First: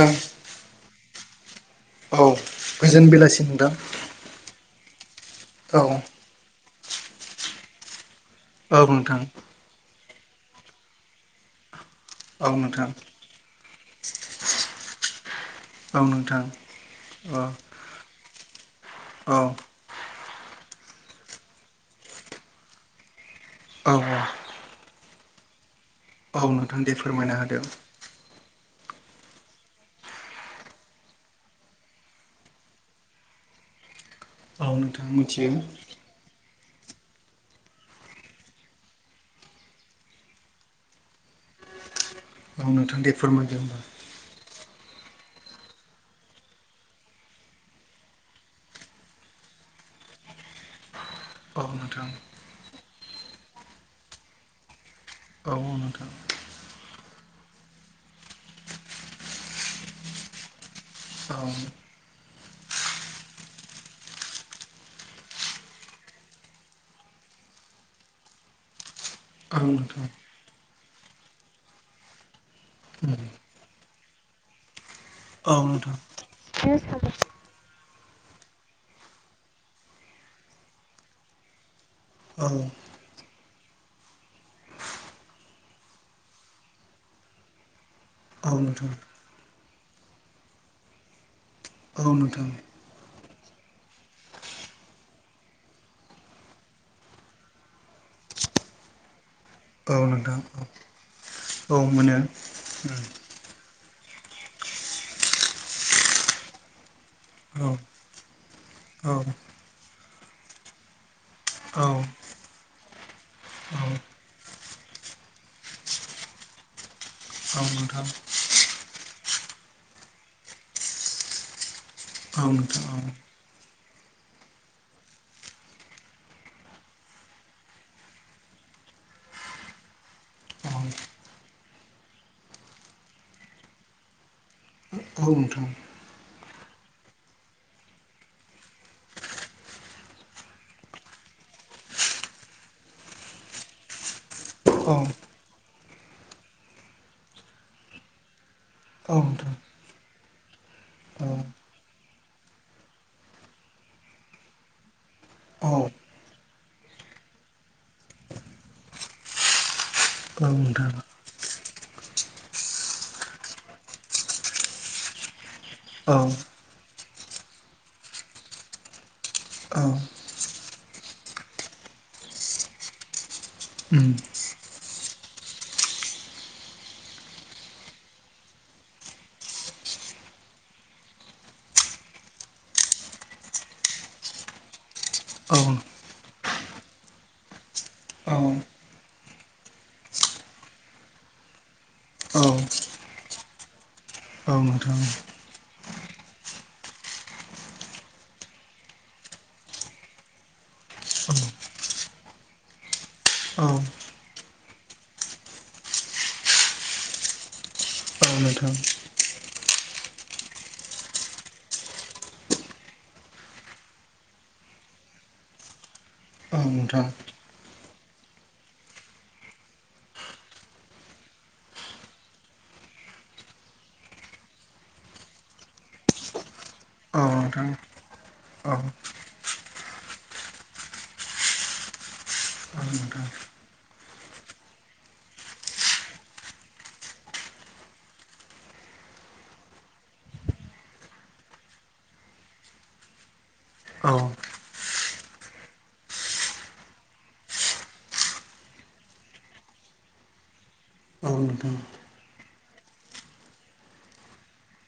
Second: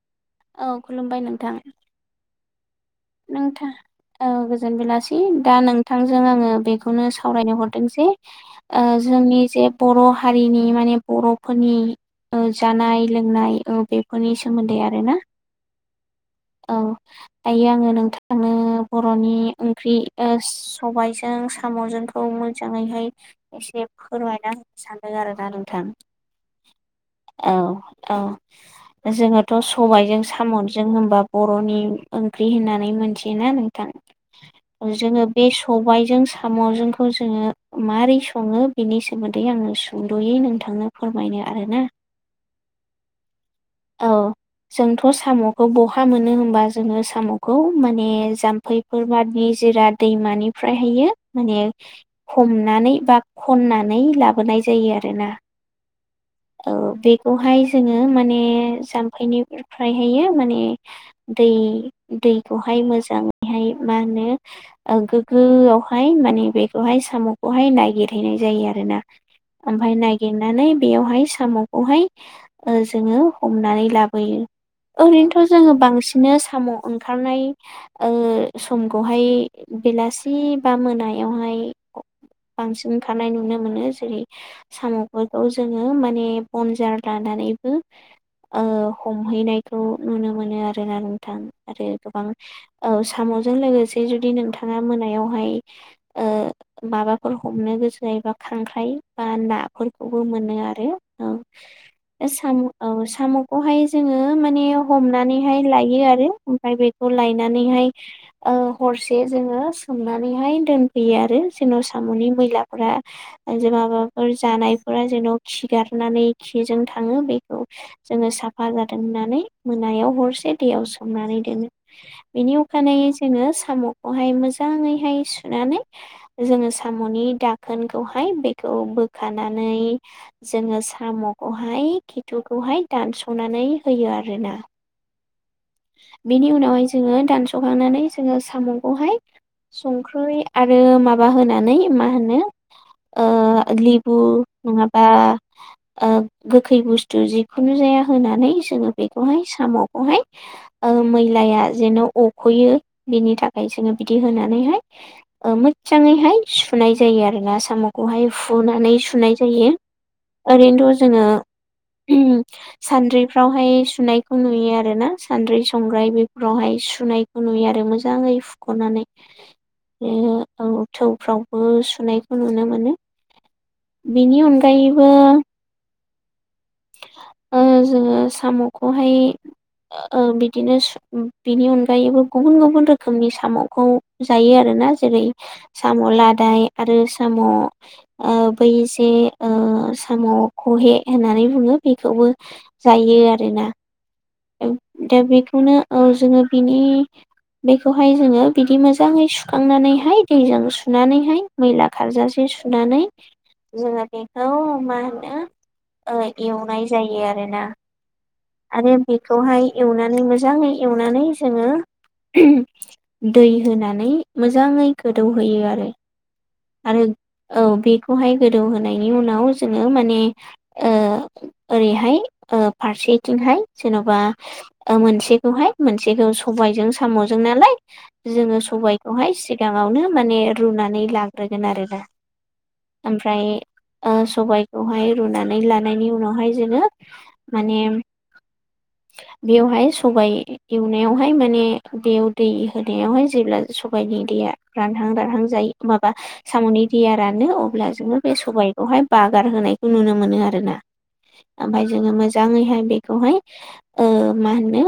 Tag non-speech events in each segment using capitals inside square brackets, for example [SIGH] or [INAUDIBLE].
ओं औ खुलुमबाय नोंथां । औ गोजोन बेलासि नोंथां औ गोजोन बेलासि । दा औ नोंथांजों आङो बेखौनो सावरायनो हरदों जे औ ओ नोंथां जोंनि जे बर' हारिनि माने बर'फोरनि ओ औ नोंथां जानाय लोंनाय ओ बेफोरनि सोमोन्दै आरोना । औ नोंथां अ । दायो आङो नोंथांनो बर'नि ओंख्रि ओ सबायाइजों साम'जोंखौ मोजाङैहाय एसे औ औ फोरमायना होनो सानो । आरोना नोंथां औ नोंथां दे फोरमायना औ होदो औ । जोङोथ' सबायाइजों साम'जों होनबा बर'नि ओंख्रि होनना नै मोनथियो ना औ नोंथां नोंथां जोङो बे मिथियो सबायजों साम'जोंखौ जोङो माबोरै सङो बेनि सोमोन्दै आंङो सुंद'यै नोंथांनो फोरमायनो आरो ना। औ नोंथां दे फोरमायदो। होमबा औ। जोंथ' साम'खौ बहा मोनो होमबा जोङो साम'खौ माने जाम्फैफोर बादि जिरा दैमानिफ्रायहयो। माने औ नोंथां हमनानै बा खननानै लाबोनाय जायो आरो। औ नोथां। औ बेखौहाय जोङो माने जाम्फैनिफ्रायहायो माने औ दै-दैखौहाय मोजाङैहाय मा होनो ओ गोग्गोआवहाय माने बेखौहाय साम'खौहाय ननायागिरहैनाय जायो आ आरोना ओमफ्राय नोंथां औ नोंथां नागिरनानै बेयावहाय साम'खौहाय ओ जोङो हमनानै लाबोयो। ओरैनोथ' औ जोङो नोंथां बांसिनो साम' ओंखारनाय ओ समखौहाय बेलासि बा मोनायावहाय। औ बांसिन ओंखारनाय नुनो मोनो जेरै- साम'फोरखौ जोङो माने बनजार लाना नायबो। ओ नोंथां हमहैनायखौ नुनो मोनो आरोना नोंथां आरो औ गोबां औ सा म'जों लोगोसे जुदि नोंथाङा मोनायावहाय ओ माबाफोर हमनो गोसो जायोबा खांख्राय बा नाफोरखौबो नोंथां मोनो आरो औ साम' औ सा साम'खौहाय जोङो माने हमनानैहाय लायो आरो ओमफ्राय बेखौ औ लायनानैहाय। ओ औ हरसे जोङो सोमनानैहाय दोनफैयो आरो जेन' औ साम'नि मैलाफोरा। ओ जे माबाफोर जानायफोरा जेन' खिगारनानै खिजों थाङो बेखौ नोंथां जोङो साफा जाथों होननानै मोनायाव हरसे दैयाव सोमनानै दोनो औ नोंथां औ बेनि अखायै यै जोङो साम'खौहाय मोजाङैहाय सुनानै जोङो साम'नि दाखोनखौ हाय बेखौ बोखानानै जोङो साम'खौहाय खिथुखौहाय दानस'नानै होयो आरोना। औ नोंथां बेनि उनावहाय जोङो दानस'खांनानै जोङो साम'खौहाय। संख्रै आरो माबा होनानै मा होनो ओ लेबु औ नङाबा ओ गोखै बुस्थु जिखुनु जा या होनानै जोंङो औ बेखौहाय नोंथां साम'खौहाय। ओ औ मैलाया जेन' अख'यो बिनि थाखाय जोङो बिदि होनानैहाय ओ औ मो जाङैहाय सुनाय जायो आरो ना साम'खौहाय फुनानै सुनाय जायो। नोंथां ओरैनोथ' जोङो सान्द्रिफ्रावहाय सुनायखौ नुयो आरो ना। सान्द्रि संग्राय औ बेफोरावहाय सुनायखौ नुयो आरो मोजाङै फुख'नानै। औ बे औ थौफ्रावबो सुनायखौ नुनो मोनो। उम बेनि अनगायैबो ओ जोङो साम'खौहाय ओ बिदिनो सु बिनि अनगायैबो गुबुन गुबुन रोखोमनि साम'खौ जायो आरो। ना जेरै- औ साम' लादाय आरो साम' औ ओ बै जे ओ ओ साम' खहे होननानै बुङो बेखौबो औ जायो आरोना औ नोंथां दा बेखौनो औ जोङो बिनि बेखौहाय जोङो बिदि मोजाङै सुखांनानैहाय दैजों औ सुनानैहाय मैला खारजासे सुनानै औ नोंथां औ जोङो बेखौ मा होनो ओ एवनाय जायो आरोना। नोंथां आरो बेखौहाय एवनानै मोजाङै एवनानै जोङो दै होनानै मोजाङै गोदौहोयो आरो। औ आरो नोंथां। औ बेखौहाय गोदौहोनायनि उनाव जोङो माने ओ ओरैहाय ओ फारसे बिथिंहाय जेन'बा ओ मोनसेखौहाय मोनसेखौ सबायजों औ साम'जों नोंथां नालाय जोङो औ सबायखौहाय सिगाङावनो माने रुनानै लाग्रोगोन आरोना। औ नोंथां। ओमफ्राय ओ सबायखौहाय रुनानै लानायनि उनावहाय जोङो माने [INAUDIBLE] बेयावहाय सबाय एवनायावहाय माने बेयाव दै होनायावहाय जेब्ला सबाइ औ नोंथां औ नि दैया रानहां रानहां जायो माबा साम'नि दैआ रानो अब्ला जोंङो बे सबाइखौहाय बागार होनायखौ नुनो मोनो आरोना औ ओमफ्राय जोङो मोजाङैहाय बे खौहाय ओ मा होनो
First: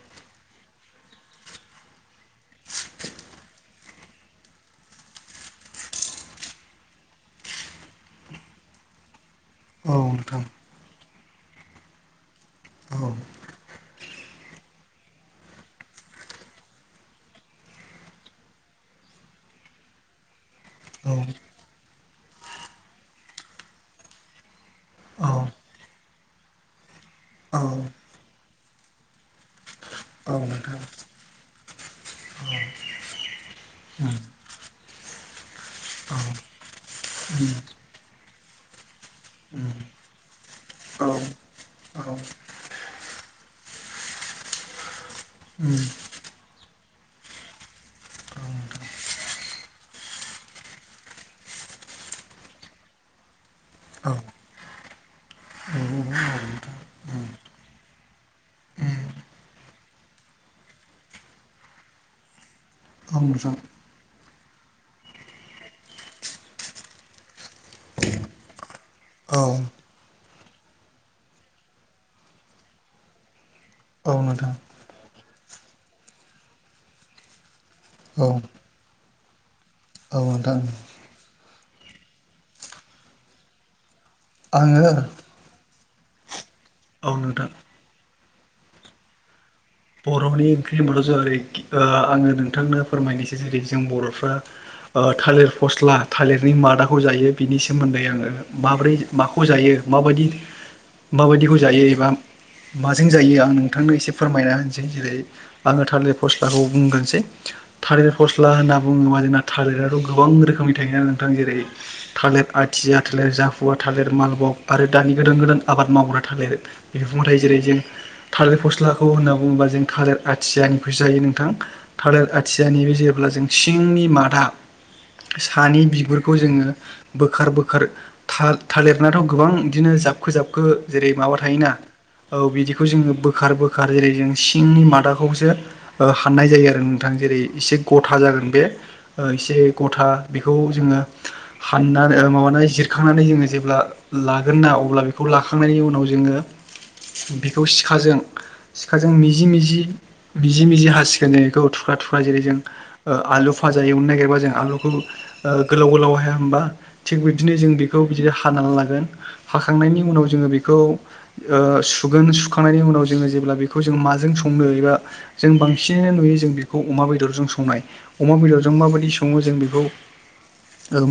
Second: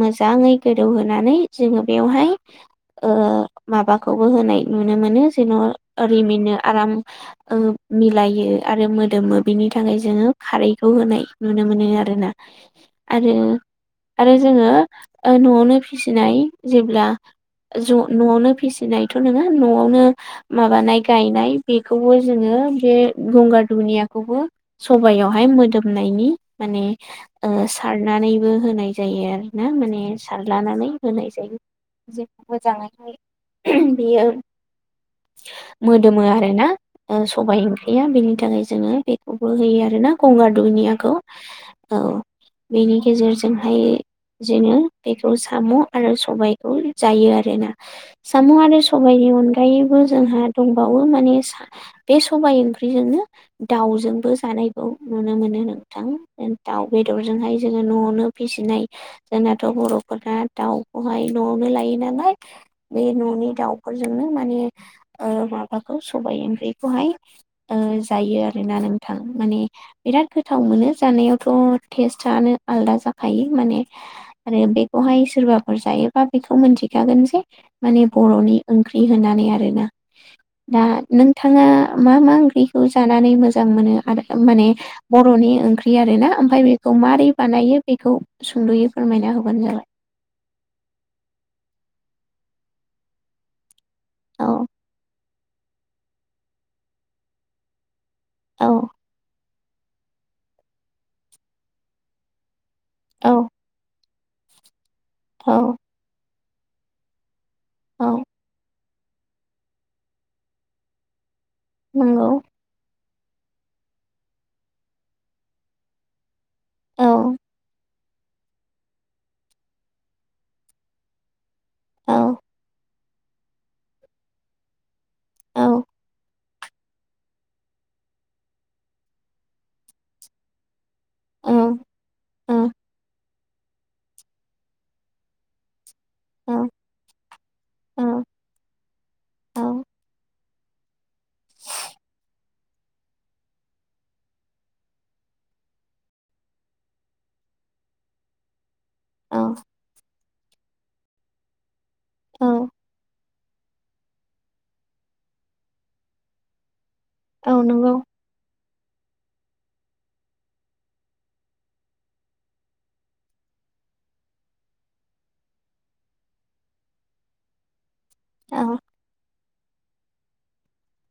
मोजाङै गोदौहोनानै जोङो बेवहाय ओ माबाखौबो होनाय नुनो मोनो जेन' रिमिनो आराम ओ मिलायो आरो मोदोमो बिनि थाखाय जोङो नोंथां खारैखौ होनाय नुनो मोनो आरो। आरोना औ आरो आरो जोङो ओ न'आवनो फिसिनाय जेब्ला ज' न'आवनो फिसिनायथ' नङा न'आवनो माबानाय उम औ उम गायनाय बेखौबो जोङो बे गंगार दुनियाखौबो औ उम औ सबायावहाय मोदोमनायनि माने ओ औ सारनानैबो होनाय जायो आरो ना माने नोंथां सारलानानै उम होनाय जायो। जों मोजांहाय उम बेयो। औ नोंथां मोदोमो औ आरो ना। सबाय ओंख्रिया बेनि थाखाय जोङो बेखौबो होयो आर ना गंगार दुनियाखौ। औ बेनि गेजेरजोंहाय जोङो बेखौ साम' आरो सबाय खौ जायो आरोना साम' आरो सबायनि अनगायैबो जोंहा दंबावो माने बे सबाय ओंख्रिजोंनो दाउजोंबो जानायखौ नुनो मोनो नोंथां । दाउ बेदरजोंहाय जोङो न'आवनो फिसिनाय जोंनाथ' बर'फोरा दाउखौहाय न'आवनो लायो नालाय बे न'नि दाउफोरजोंनो माने ओ माबाखौ सबाय ओंख्रिखौहाय जायो आरोना नोंथ नोंथां माने नोंथां बिराद गोथाव मोनो जानायावथ' टेस्टआनो आलदा जाखायो। माने आरो बेखौहाय सोरबाफोर जायोबा बेखौ मोनथिखागोन जे माने औ बर'नि ओंख्रि होनानै आरो ना औ नोंथां। नोंथाङा मा मा ओंख्रिखौ जानानै मोजां मोनो आरो माने आङो बर'नि ओंख्रि आरो ना। ओमफ्राय बेखौ औ माबोरै नोंथां बानायो बेखौ सुंद'यै फोरमायना होबानो जाबाय। बर'नि ओंख्रि होनबाथ' जों ओरै आङो नोंथांनो फोरमायनोसै जेरै जों बर'फ्रा औ ओ थालिर फस्ला थालिरनि मादाखौ जायो बिनि सोमोन्दै आङो औ माब्रै माखौ जायो माबायदि माबायदिखौ जायो एबा माजों जायो औ आं नोंथांनो एसे फोरमायना होनसै जेरै औ आङो थालिर फस्लाखौ बुंगोरसै थालिर औ फस्ला होनना बुङोबा जोंना थालिराथ' गोबां रोखोमनि थायोना नोंथां जेरै नंगौ थालिर आथिया थालिर जाफुवा थालिर मालबग आरो दानि गोदान गोदान आबाद मावग्रा थालिर। औ बिफां थायो जेरै जों थालिर फस्लाखौ होनना बुंङोबा जों थालिर आथियानिखौसो जायो नोंथां औ थालिर आथियानि बे जेब्ला जों सिंनि मादा औ सानि बिगुरखौ जोङो बोखार बोखार था थालिरनाथ' गोबां बिदिनो जाबखो जाबखो जेरै माबा औ थायोना औ बिदिखौ जोङो बोखार बोखार जेरै जों सिंनि मादाखौसो ओ हाननाय जायो आरो नोंथां जेरै एसे औ गथा जागोन बे ओ एसे औ गथा बे बेखौ जोङो। हाननानै माबानानै जिरखांनानै जोङो जेब्ला लागोन ना अब्ला बेखौ लाखांनायनि उनाव जोङो। बेखौ सिखाजों सि सिखाजों मिजि औ मिजि मिजि मिजि हासिगोन जों बेखौ थुख्रा थुख्रा जेरै जों औ ओ आलु भाजा एवनो नागिरबा जों आलुखौ गोलाव गोलाव हाया होमबा थिग औ बिदिनो जों नंगौ बेखौ बिदि हानानै लागोन। हाखांनायनि उनाव जों बेखौ ओ सुगोन सुखांनायनि उनाव जों जेब्ला बेखौ बेखौ जों माजों संनो एबा जों बांसिनानो नुयो जों बेखौ अमा बेदरजों संनाय। अमा बेदरजों औ माबायदि सङो जों बेखौ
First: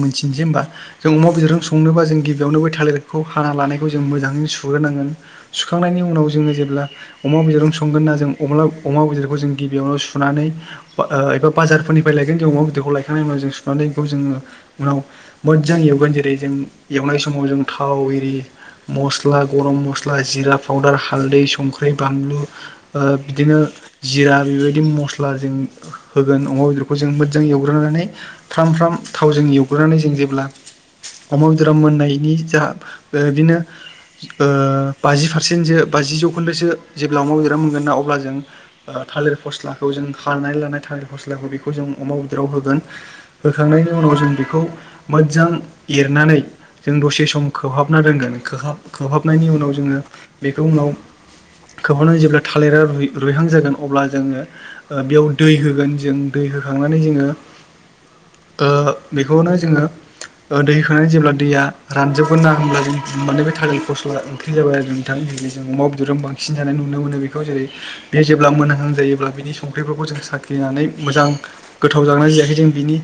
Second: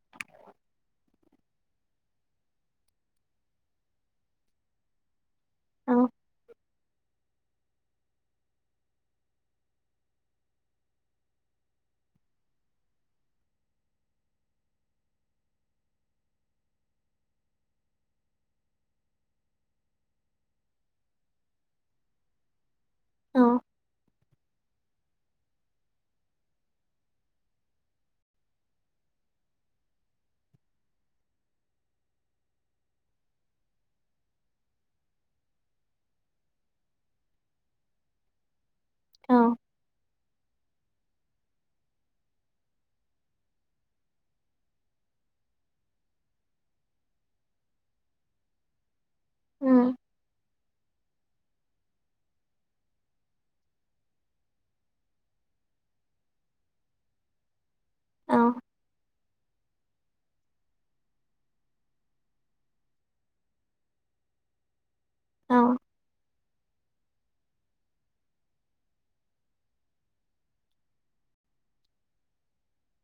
मिथिनोसै होनबा जों अमा बेदरजों संनोबा जों गिबियावनो बै थालिरखौ हा लानायखौ जों मोजाङै सुग्रोनांगोन सुखांनायनि औ उनाव जोङो जेब्ला अमा बेदरनो संगोन ना जों अमा बेदरखौ जों गिबियावनो सुनानै एबा बाजारफोरनिफ्राय लायगोन अमा बेदरखौ लायखांनायनि उनाव सुनानै बेखौ जों उनाव मोजां एवगोन जेरै जों एवनाय समाव जों थाव एरि मस्ला गरम मस्ला जिरा पाउदार हाल्दै संख्रि संख्रि बानलु बिदिनो औ जिरा बेबायदि मस्ला अब्ला जों होगोन अमा बेदरखौ जों मोज्जां एवग्रोनानै फ्राम फ्राम थावजों एवग्रोनानै जों जेब्ला अमा बेदरा मोननायनि जा दो दिनो ओ बाजि पारसेन्टसो बाजि जौखोन्दोसो जेब्ला अमा बेदरा मोनगोन ना अब्ला जों ओ थालिर औ फस्लाखौ जों खारनानै लानाय थालिर फस्लाखौ बेखौ जो जों अमा बेदराव होगोन होखांनायनि उनाव जों बेखौ मोज्जां एरनानै जों दसे सम खोबहाबना दोनगोन खोहाब खोबहाबनायनि उनाव उम जोङो बेखौ उनाव खोबहानानै जेब्ला थालिरा रुइ रुइहां जागोन अब्ला जोङो ओ बेयाव दै होगोन जों दै होखां खांनानै जोङो औ ओ बेखौनो जोङो ओ दैखोनो जेब्ला दैया रानजोबगोना होमब्ला जों [UNINTELLIGIBLE] थालिर फस्ला ओंख्रि जाबाय आरो जों थां बिदि जों औ अमा बेदरजों बां नुनो मोनो बेखौ जेरै बे जेब्ला मोनहां जायोब्ला बिनि संख्रिफोरखौ जों साखिनानै मोजां गोथाव जांगोना जायाखै जों बिनि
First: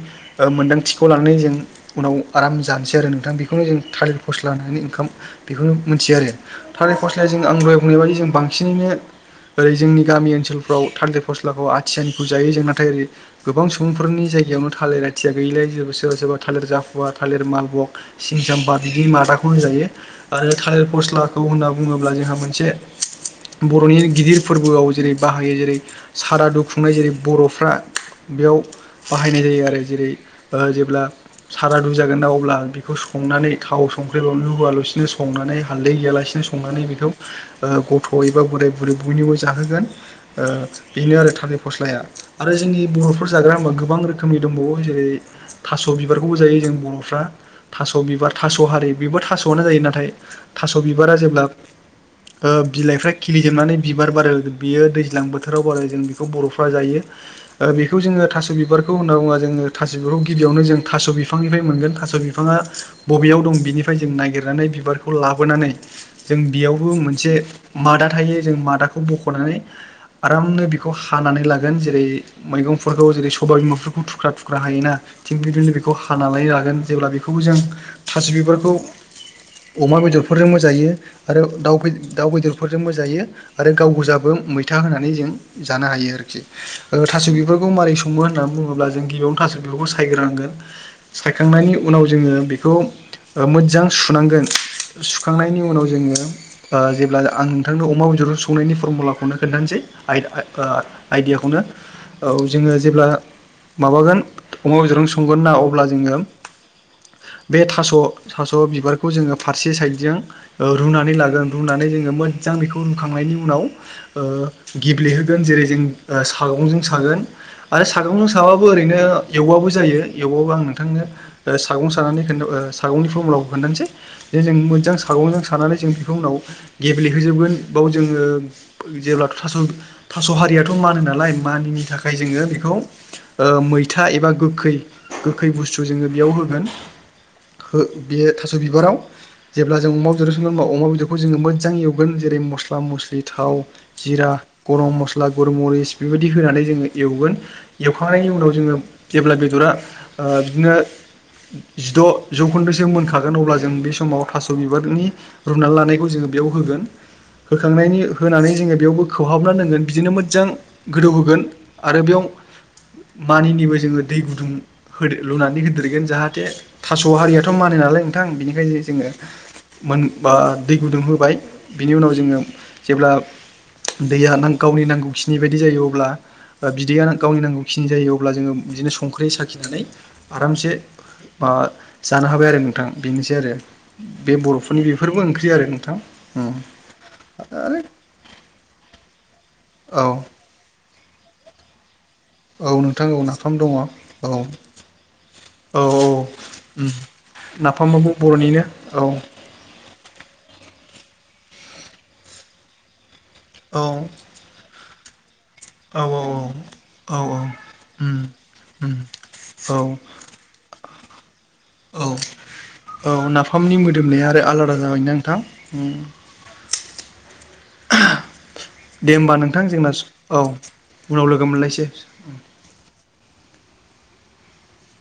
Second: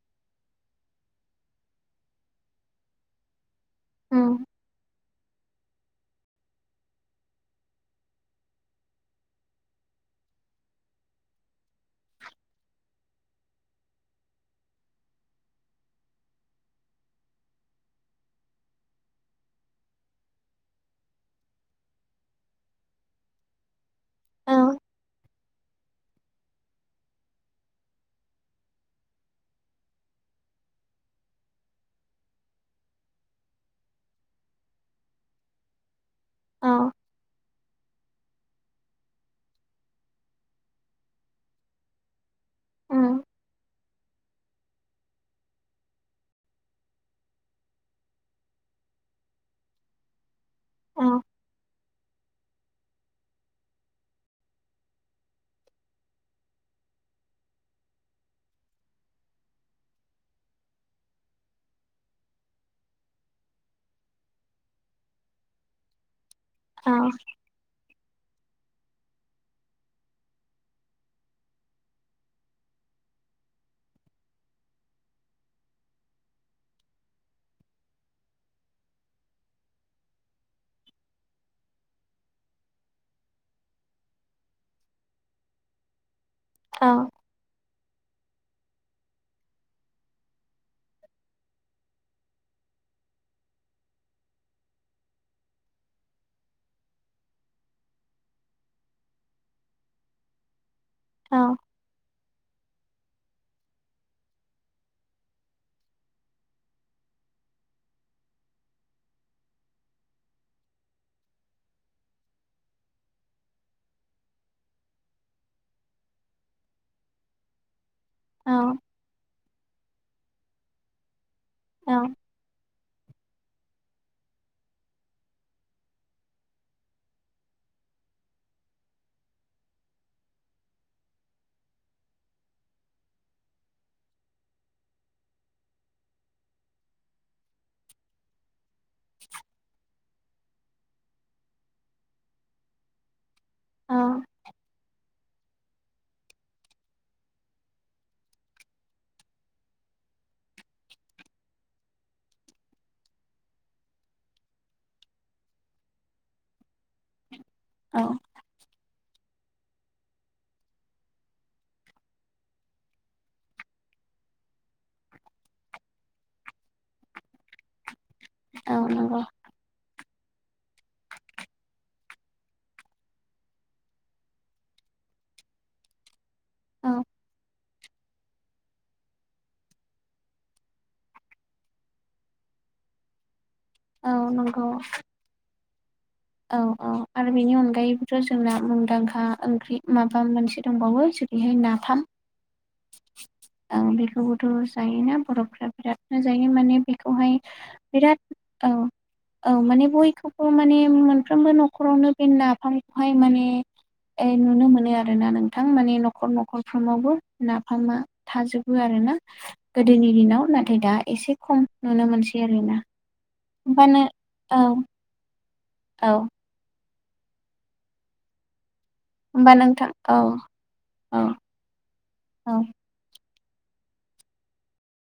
ओ मोन्दांथिखौ लानानै जों उनाव आराम जानोसै आरो नोंथां बे बेखौनो जों थालिर उम फस्ला होननानै ओंखाम बेखौनो मोनथियो आरो थालिर फस्ला्लाया जोंना आं दहय बुंनाय बायदि जों बांसिनैनो ओरै जोंनि गामि ओनसोलफ्राव थालदिर फस्लाखौ आथियानिखौ जायो जों नाथाय ओरै गोबां सुबुंफोरनि जायगायावनो थालिर आथिया गैलायि जेबो सोरबा सोरबा थालिर जाफुवा थालिर मालबक सिनिसाम्पा बिदिनि मादा खौ जायो आरो थालिर फस्लाखौ होनना बुङोब्ला जोंहा मोनसे [INAUDIBLE] बर'नि गिदिर औ फोरबोआव जेरै बाहायो जेरै सारादु खुंनाय जेरै बर'फ्रा बेयाव बाहायनाय जायो आरो जेरै ओ जेब्ला सारादु जागोन ना अब्ला बेखौ संनानै थाव संख्रि बावलुआलुसिनो संनानै हाल्दै गैयालासिनो संनानै औ बेखौ ओ गथ' एबा बोराय बुरै बयनिबो जाहोगोन ओ बेनो आरो थालिर फस्लाया ।आरो जोंनि उम बर'फोर जाग्रा होमबा गोबां रोखोमनि दंबावो जेरै थास' बिबारखौबो जायो जों बर'फ्रा थास' बिबार थास' हारि बेबो थास'आनो जायो नाथाय थास' औ बिबारा औ जेब्ला ओ बिलाइफ्रा खिलिजोबनानै बिबार बारो बियो दैज्लां बोथोराव बारो जों बेखौ बर'फ्रा जायो। ओ बेखौ जोङो थास' बिबारखौ होनना बुङा जोङो थास' बिबारखौ गिबियावनो जों थास' बिफांनिफ्राय मोनगोन थास' बिफाङा बबेयाव दं बिनिफाय जों नायगिरनानै बिबारखौ लाबोनानै जों बि बु मोनसे मादा थायो जों मादाखौ बख'नानै आरामनो बेखौ हानानै लागोन जेरै मैंफोरखौ जेरै सबाय बिमाफोरखौ थुख्रा थुख्रा हायोना थिग बिदिनो बेखौ हानानै लागोन जेब्ला बेखौबो जों थासि बिबारखौ अमा बेदरफोरजोंबो जायो। आरो दाउ फै दाउ बेदरफोरजोंबो जायो आरो गाव गोजाबो मैथा होनानै जों जानो हायो आरोखि। औ ओ थास' बिफोरखौ मारै स मो होननानै बुङोब्ला जों गिबियावनो थासारि बेफोरखौ सायग्रोनांगोन सायखांनायनि उनाव जोङो बेखौ ओ मोज्जां सुनांगोन सुखांनायनि उनाव जोङो ओ जेब्ला आं नोंथांनो अमा बेदरखो संनायनि फरमुलाखौनो खोन्थानोासै आइदा आ ओ आइदियाखौनो औ। जोङो जेब्ला माबागोन अमा बेदरावनो संगोन ना अब्ला जोङो बे थास' थास' बिबारखौ जोङो फारसे साइडजों ओ रुनानै लागोन रुनानै जोङो मोज्जां बेखौ रुखांनायनि उनाव ओ गेब्लेहोगोन जेरै जों ओ सा दावगंजों सागोन आरो सागंजों साबाबो ओरैनो एवबाबो जायो एवबाबो आं नोंथांनो ओ औ सागं सानानै खोनथो ओ सागंनि फरमुलाखौ खोन्थानोसै दे जों मोज्जां सागंजों सानानै जों बेखौ उनाव गेब्लेहोजोबगोन बाव जोङो जेब्ला थास' थास' हारियाथ' मानो नालाय मानिनि थाखाय जोङो बेखौ ओ मैथा एबा गोखै गोखै बुस्थु जोङो बेयाव हो गोन हो दे थास' दो बिबाराव जेब्ला जों अमा बेदरजो संगोन अमाव अमा बेदरखौ जोङो मोजां एवगोन जेरै मस्ला मस्लि- थाव जिरा गरम मस ला गरमरिस बेबायदि होनानै जोङो एवगोन एवखांनायनि उनाव जोङो जेब्ला बेदरा ओ बिदिनो जिद' जौखोन्दोसो मोनखागोन अब्ला जों बे समाव थास' बिबारनि रुनानै लानाय जोङो बेयाव होगोन औ होखांनायनि होनानै जोङो बेयावबो खोहाबना दांगोन बिदिनो मोजां गोदौ होगोन आरो बेयाव मानिनिबो जोङो दै गुदुं लुनानै होदेरगोन जाहाथे थास' हारियाथ' मानो नालाय नोंथां औ बिनिखायनो जोङो नंगौ मोन बा दै गुदुं होबाय बिनि उनाव जोङो जेब्ला दैया गावनि नांगौखिनि बायदि जायो अब्ला औ बिदैया गावनि नांगौ खिनि जायो अब्ला जोङो बिदिनो संख्रिै साखिनानै आरामसे माबा जानो हाबाय आरो नोंथां बेनोसै आरो औ बे नंगौ बर'फोरनि बेफोरबो ओंख्रि आरो नोंथां उम औ औ आरो बेनि अनगायैबो जोंना मुंदांखा ओंख्रि औ माबा मोनसे दंबावो जेरैहाय नाफाम औ नोंथां औ नाफाम दङ आ औ औ बेखौबोथ' जायोना बर'फ्रा बिरादनो जायो माने बेखौहाय नाफाम बाबो बर'निनो औ औ माने बयखौबो माने मोनफ्रोमबो नख खरावनो बे नाफामखौहाय माने औ नुनो मोनो आरोना नों थां माने औ न'खर न'खरफ्रोमावबो औ नाफामा थाजोबो आरो ना औ गोदोनि दिनाव नाथाय दा एसे खम नुनो मोनसै केरला फामनि मोदोमनाया आरो आलादा जाबायनो नोंथां। औ दे होमबा नोंथां जोंना औ औ उनाव लोगो मोनलायसै औ